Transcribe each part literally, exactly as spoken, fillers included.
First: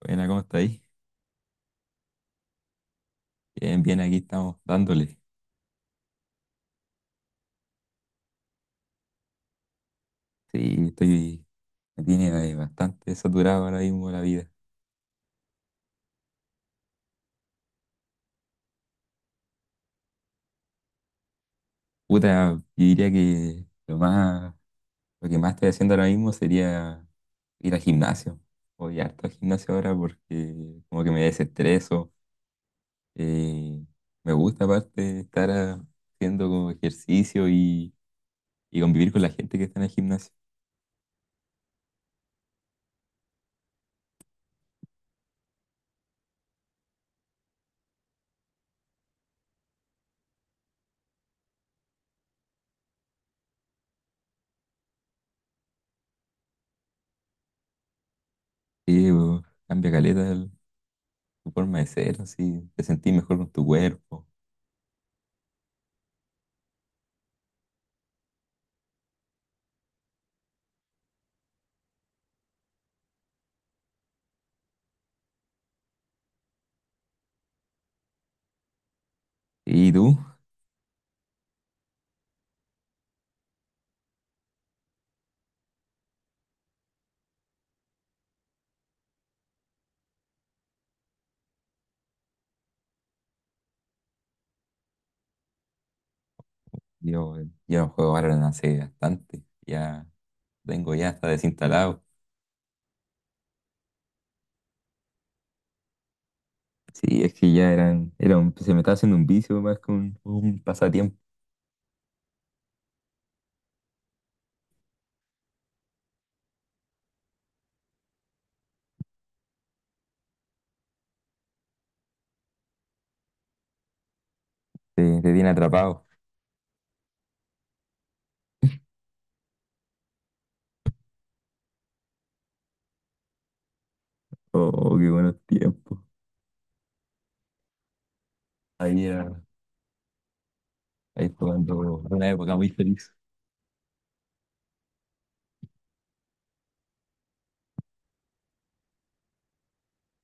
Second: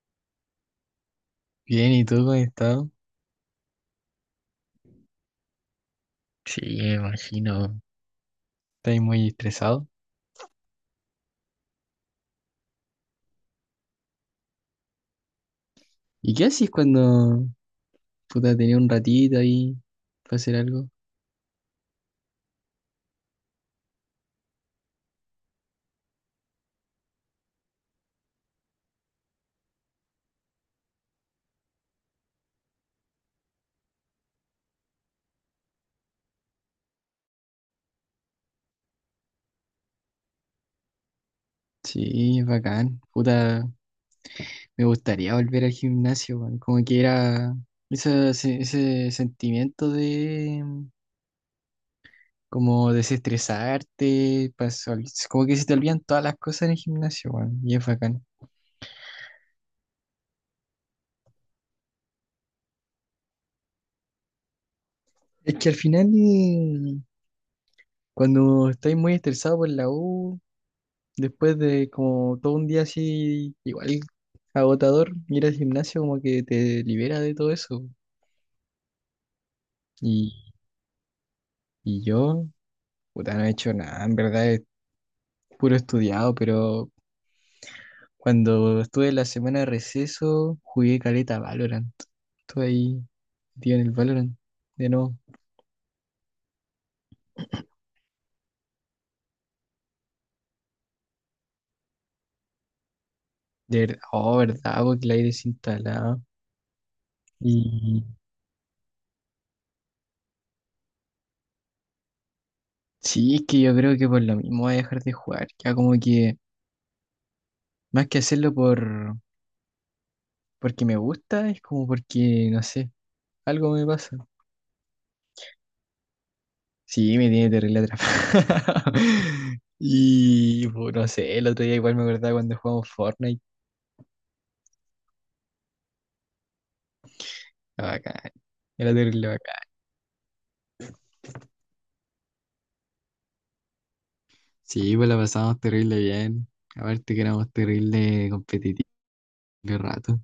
Buena, ¿cómo está ahí? Bien, ¿y tú cómo has estado? Bien, bien, aquí estamos dándole. Sí, me imagino. ¿Estás muy estresado? Sí, estoy, me tiene eh, bastante saturado ahora mismo la vida. ¿Y qué haces cuando, puta, tenía un ratito ahí para hacer algo? Puta, yo diría que lo más, lo que más estoy haciendo ahora mismo sería ir al gimnasio. Voy harto al gimnasio ahora porque como que me desestreso. eh, Me gusta aparte estar ah, haciendo como ejercicio y, y convivir con la gente que está en el gimnasio. Sí, es bacán. Puta, me gustaría volver al gimnasio, weón. Como que era esa se- ese, sentimiento de mm, como desestresarte, pasó, como que se te olvidan todas las cosas en el gimnasio, weón. Y es bacán. Sí, pues, cambia caleta el- tu forma de ser, así, te sentís mejor con tu cuerpo. Es que al final, eh, cuando estás muy estresado por la U, después de como todo un día así, igual agotador, ir al gimnasio como que te libera de todo eso. Sí, ¿y tú? Y, y yo, puta, no he hecho nada, en verdad es puro estudiado, pero cuando estuve en la semana de receso, jugué caleta Valorant. Estuve ahí, tío, en el Valorant, de nuevo. Yo, yo no juego Valorant hace bastante. Ya tengo ya hasta desinstalado. De verdad, oh, verdad, porque la aire instalado. Sí, es que ya Y eran, era un- se me estaba haciendo un vicio más que un, un pasatiempo. sí, es que yo creo que por lo mismo voy a dejar de jugar, ya como que más que hacerlo por porque me gusta, es como porque, no sé, algo me pasa. Te, te tiene atrapado. Sí, me tiene terrible atrapado. Y, pues, no sé, el otro día igual me acordaba cuando jugamos Fortnite. Oh, qué buenos tiempos. Era bacán, era Ahí terrible era, bacán. ahí jugando una época muy feliz. Sí, pues la pasamos terrible bien. Aparte que éramos terrible competitivos de rato.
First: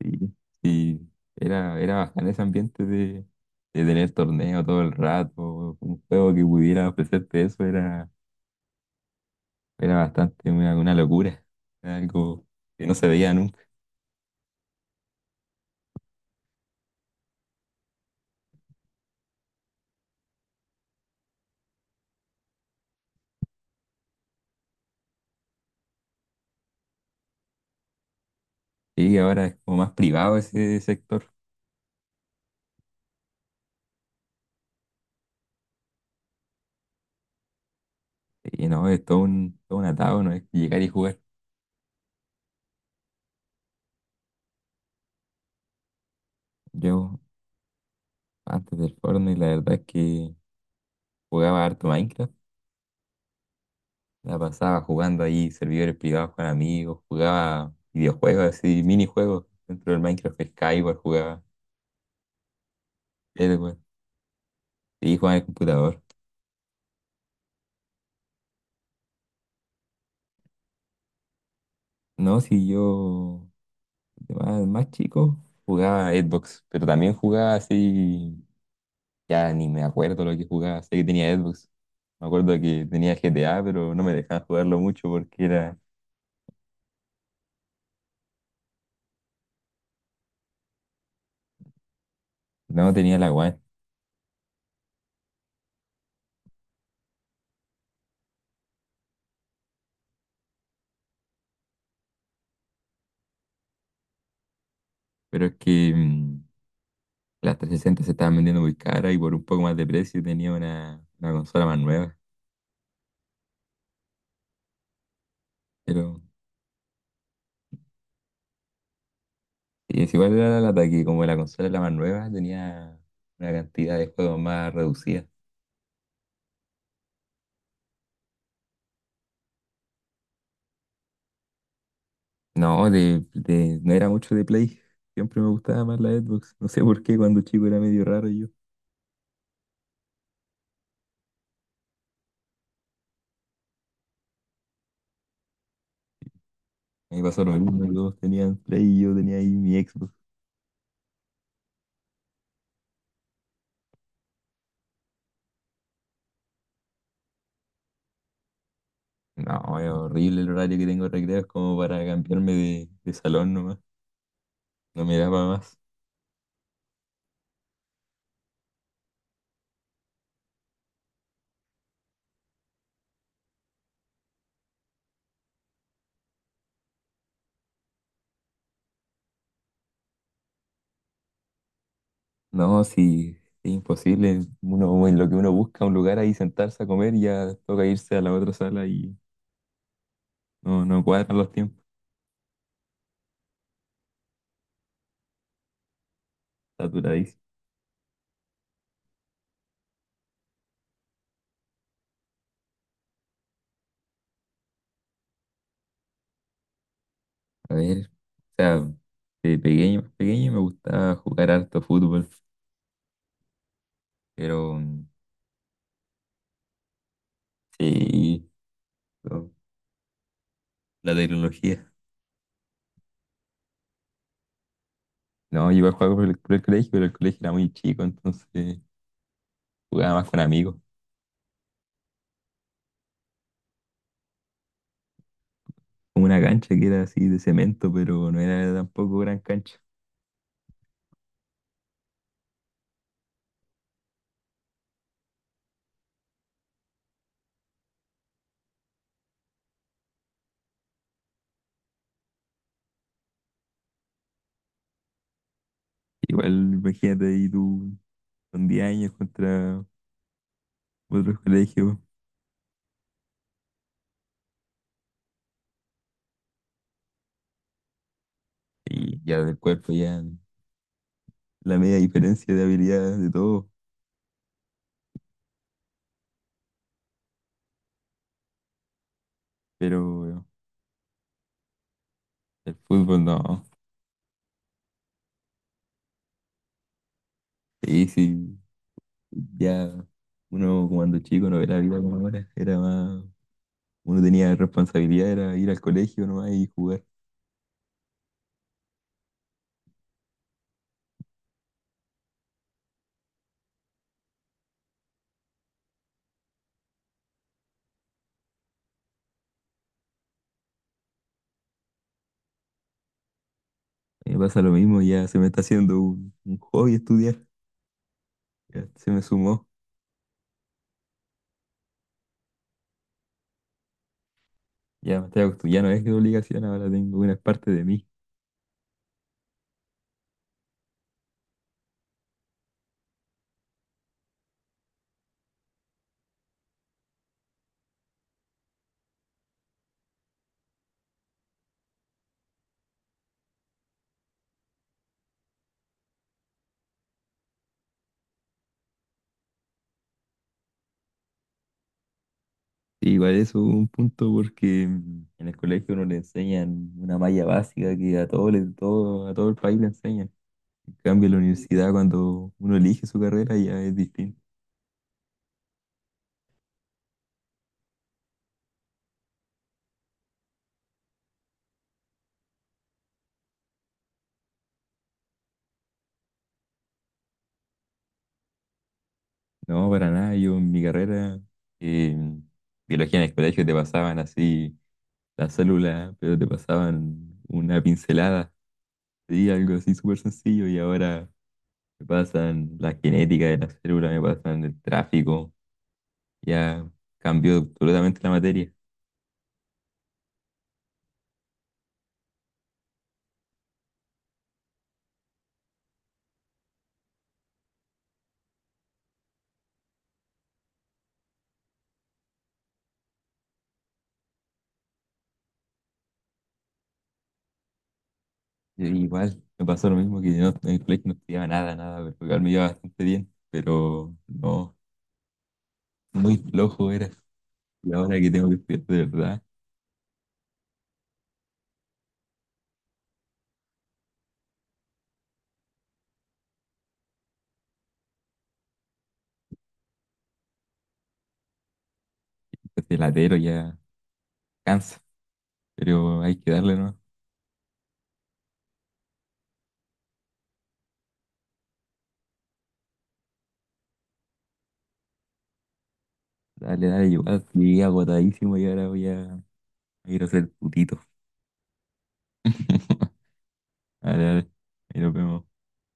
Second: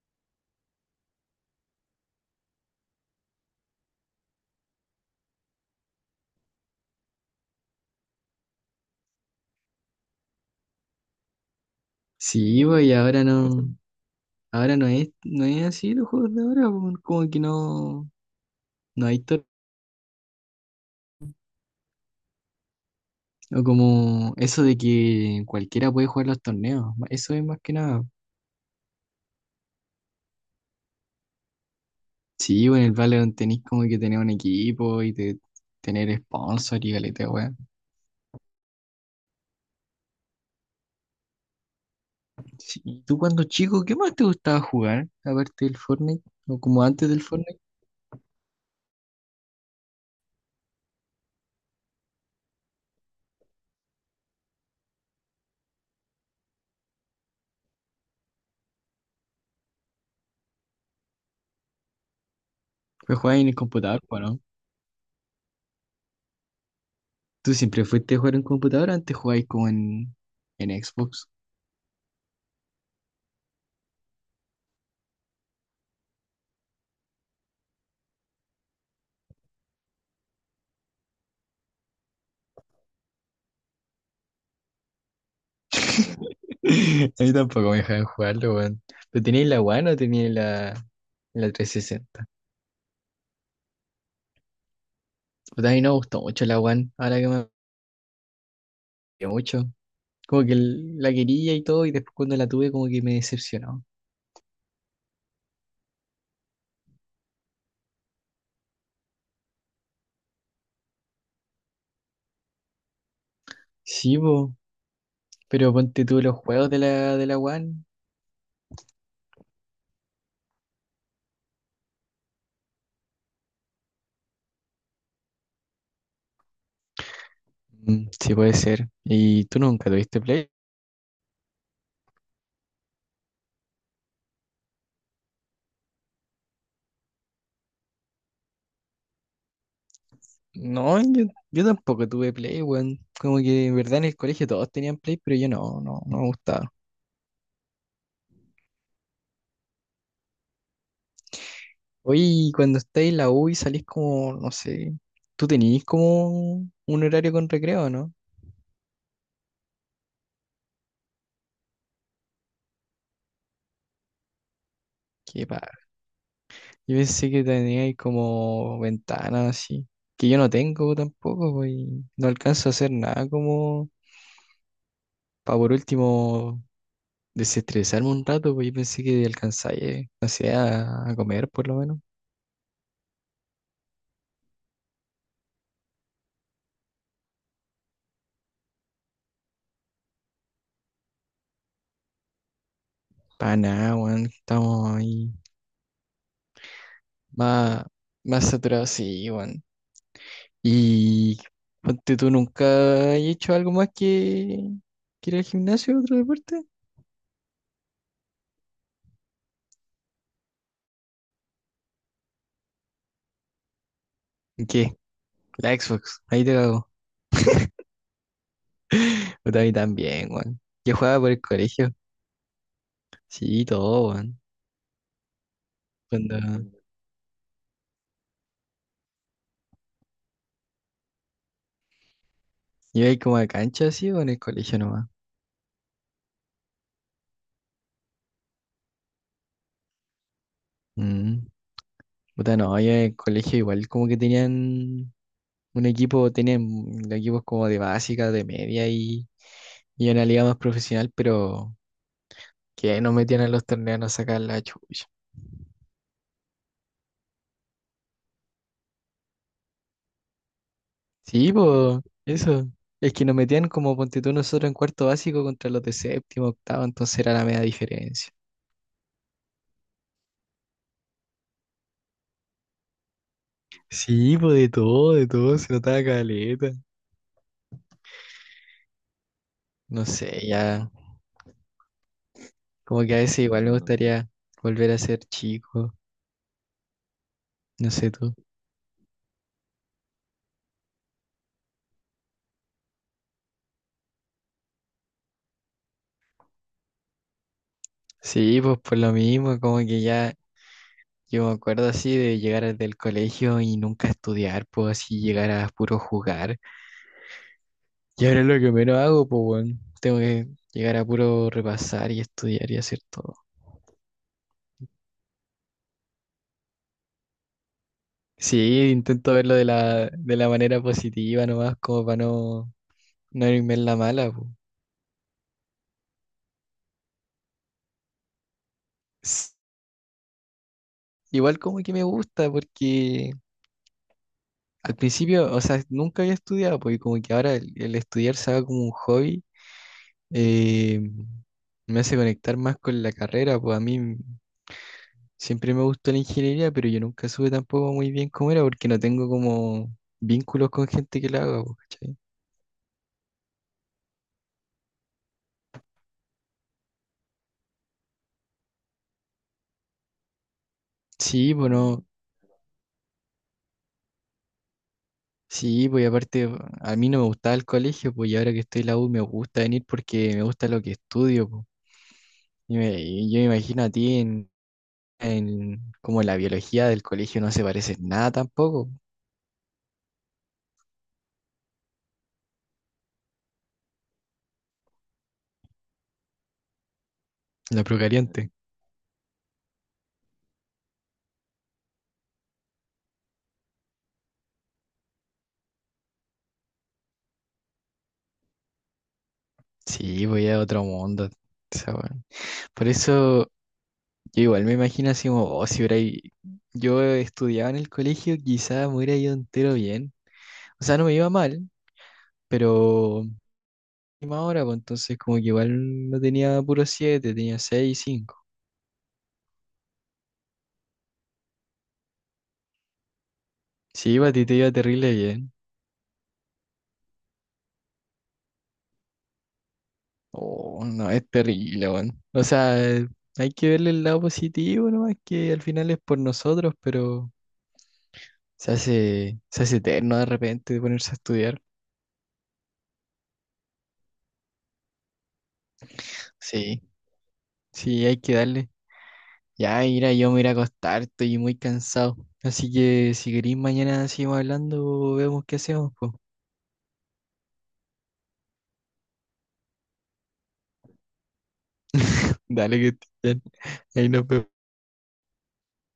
Sí, sí. Era, era bacán ese ambiente de, de tener torneo todo el rato. Un juego que pudiera ofrecerte eso era, era bastante una, una locura. Era algo Sí, pues, que y no se ahora veía. no, ahora no es, no es así los juegos de ahora, pues, como que no, no hay tor- o como eso de que cualquiera puede jugar los torneos, eso es más que nada. Y ahora es como más privado ese sector. Sí, güey, en el Valorant tenés como que tener un equipo y te- tener sponsor y galeta, weón. Y no, es todo un, todo un atado, no es llegar y jugar. Sí, ¿y tú cuando chico, qué más te gustaba jugar? Aparte del Fortnite, o como antes Yo del Fortnite, antes del Fortnite, la verdad es que jugaba harto Minecraft. La pasaba jugando ahí servidores privados con amigos, jugaba videojuegos así, minijuegos dentro del Minecraft, Skyward jugaba, pues jugabas en el Edward, computador, po, ¿no? y jugaba en el computador. ¿Tú siempre fuiste a jugar en computador o antes jugabas como en, en Xbox? No, si yo de más, más chico jugaba Xbox, pero también jugaba así. Ya ni me acuerdo lo que jugaba. Sé que tenía Xbox. Me acuerdo que tenía G T A, pero no me dejaban jugarlo mucho porque era... A mí tampoco me dejaban jugarlo, weón. ¿Pero tenías la One o tenías la, la trescientos sesenta? No tenía la One. Pues a mí no me gustó mucho la One, ahora que me gustó mucho. Como que el- la quería y todo, y después cuando la tuve como que me decepcionó. Pero es que mm, las trescientos sesenta se estaban vendiendo muy cara y por un poco más de precio tenía una, una consola más nueva. Sí, po, pero ponte Pero tú los juegos de la, de la One. sí, es igual era la lata que como la consola era la más nueva, tenía una cantidad de juegos más reducida. Mm, sí, puede ser. ¿Y tú nunca tuviste Play? No, de, de- no era mucho de Play. Siempre me gustaba más la Xbox. No sé por qué cuando chico era medio raro yo. No, yo, yo tampoco tuve Play, weón. Como que en verdad en el colegio todos tenían Play, pero yo no, no, no me gustaba. A mí pasó lo mismo, todos tenían Play y yo tenía ahí mi Xbox. Hoy cuando estáis en la U y salís como, no sé, tú tenías como un horario con recreo, ¿no? No, es horrible el horario que tengo de recreo, es como para cambiarme de, de salón nomás, no me da para Qué más. padre. Yo pensé que teníais como ventanas así, que yo no tengo tampoco, po, y no alcanzo a hacer nada como para por último desestresarme un rato, pues yo pensé que alcanzáis, no sé, a, a comer por lo menos. No, sí, es imposible, uno, en lo que uno busca un lugar ahí sentarse a comer, ya toca irse a la otra sala y no, no cuadran los tiempos, Para nada, weón, estamos ahí saturadísimo. más, más saturados, sí, weón. Y ponte tú, ¿nunca has hecho algo más que, que ir al gimnasio o otro deporte? A ver, o sea, de pequeño, más pequeño me gustaba jugar harto fútbol, pero ¿Qué? mm, La Xbox, ahí te cago. sí, con Puta, a mí también, weón. Yo la jugaba por el tecnología. colegio, sí, todo, weón. No, yo iba a jugar por el, por el Cuando colegio, pero el colegio era muy chico, entonces jugaba más con amigos. iba ahí como a cancha, sí, o en el colegio nomás. Una cancha que era así de cemento, pero no era tampoco gran cancha. Mm. Puta, no, yo en el colegio igual como que tenían un equipo, tienen equipos como de básica, de media y, y una liga más profesional, pero que no metían a los torneos a sacar la chucha. Igual, imagínate ahí tú con diez años contra otros Sí, colegios pues, eso. Es que nos metían como ponte tú nosotros en cuarto básico contra los de séptimo, octavo, entonces era la media diferencia. y ya del cuerpo ya la media diferencia de habilidades de todo, Sí, pues de todo, de todo, se notaba caleta. No sé, pero ya, el como que a fútbol veces igual no. me gustaría volver a ser chico, no Sí, sé tú. sí, ya uno cuando chico no era la vida como ahora, era más, uno tenía responsabilidad, era ir al colegio nomás y jugar. Sí, pues por lo mismo, como que ya yo me acuerdo así de llegar del colegio y nunca estudiar, pues así llegar a puro jugar. Y ahora es lo que menos hago, pues bueno, tengo que llegar a puro repasar y estudiar y hacer todo. Me pasa lo mismo, ya se me está haciendo un, un hobby estudiar, ya Sí, se me intento verlo de sumó. la, de la manera positiva nomás, como para no, no irme en la mala, pues. Ya me estoy acostumbrado, ya no es de obligación, ahora tengo una parte de mí. S- Igual como que me gusta, porque al principio, o sea, nunca había estudiado, pues y como que ahora el, el estudiar se va como un hobby, eh, me hace conectar más con la carrera, pues a mí siempre me gustó la ingeniería, pero yo nunca supe tampoco muy bien cómo era porque no tengo como vínculos con gente que la haga, po, ¿cachai? Sí, igual eso es un punto porque mm, en el colegio no le enseñan una malla básica que a todo, le- todo, a todo el país le enseñan. En cambio, en la Sí, pues universidad, no. cuando uno elige su carrera, ya es distinto. Sí, pues y aparte a mí no me gustaba el colegio, pues y ahora que estoy en la U me gusta venir porque me gusta lo que estudio, pues. Y, me- y yo me imagino a ti en, en como la biología del colegio no se parece en nada tampoco. No, para nada, yo en mi carrera, eh, biología en el colegio te pasaban así las células pero te pasaban una La procariante. pincelada, sí, algo así súper sencillo, y ahora me pasan la genética de las células me pasan el tráfico. Ya cambió absolutamente la materia. Sí, voy a otro mundo. Esa weá. Por eso yo igual me imagino así como, oh, si hubiera i- yo estudiaba en el colegio, quizás me hubiera ido entero bien. O sea, no me iba mal, pero última hora, pues entonces como que igual no tenía puro siete tenía seis cinco 5. Y igual me pasó lo mismo que yo no- en el colegio no estudiaba nada, nada, pero igual me iba bastante bien, Sí, pero a ti te iba no, terrible bien. muy flojo era. Y ahora que tengo que estudiar de verdad, Oh, no, es terrible, weón. O sea, hay que verle el lado positivo nomás, que al final es por nosotros, pero se hace, se hace eterno de repente ponerse a estudiar. este latero ya cansa, pero hay que darle, Sí, ¿no? sí, hay que darle. Ya, mira, yo me iré a acostar, estoy muy cansado. Así que si querís, mañana seguimos hablando, vemos qué hacemos, pues. Dale, dale, igual llegué agotadísimo y ahora voy a a ir a hacer putito. Dale que estés bien. Ahí Dale, nos vemos. dale, ahí nos vemos.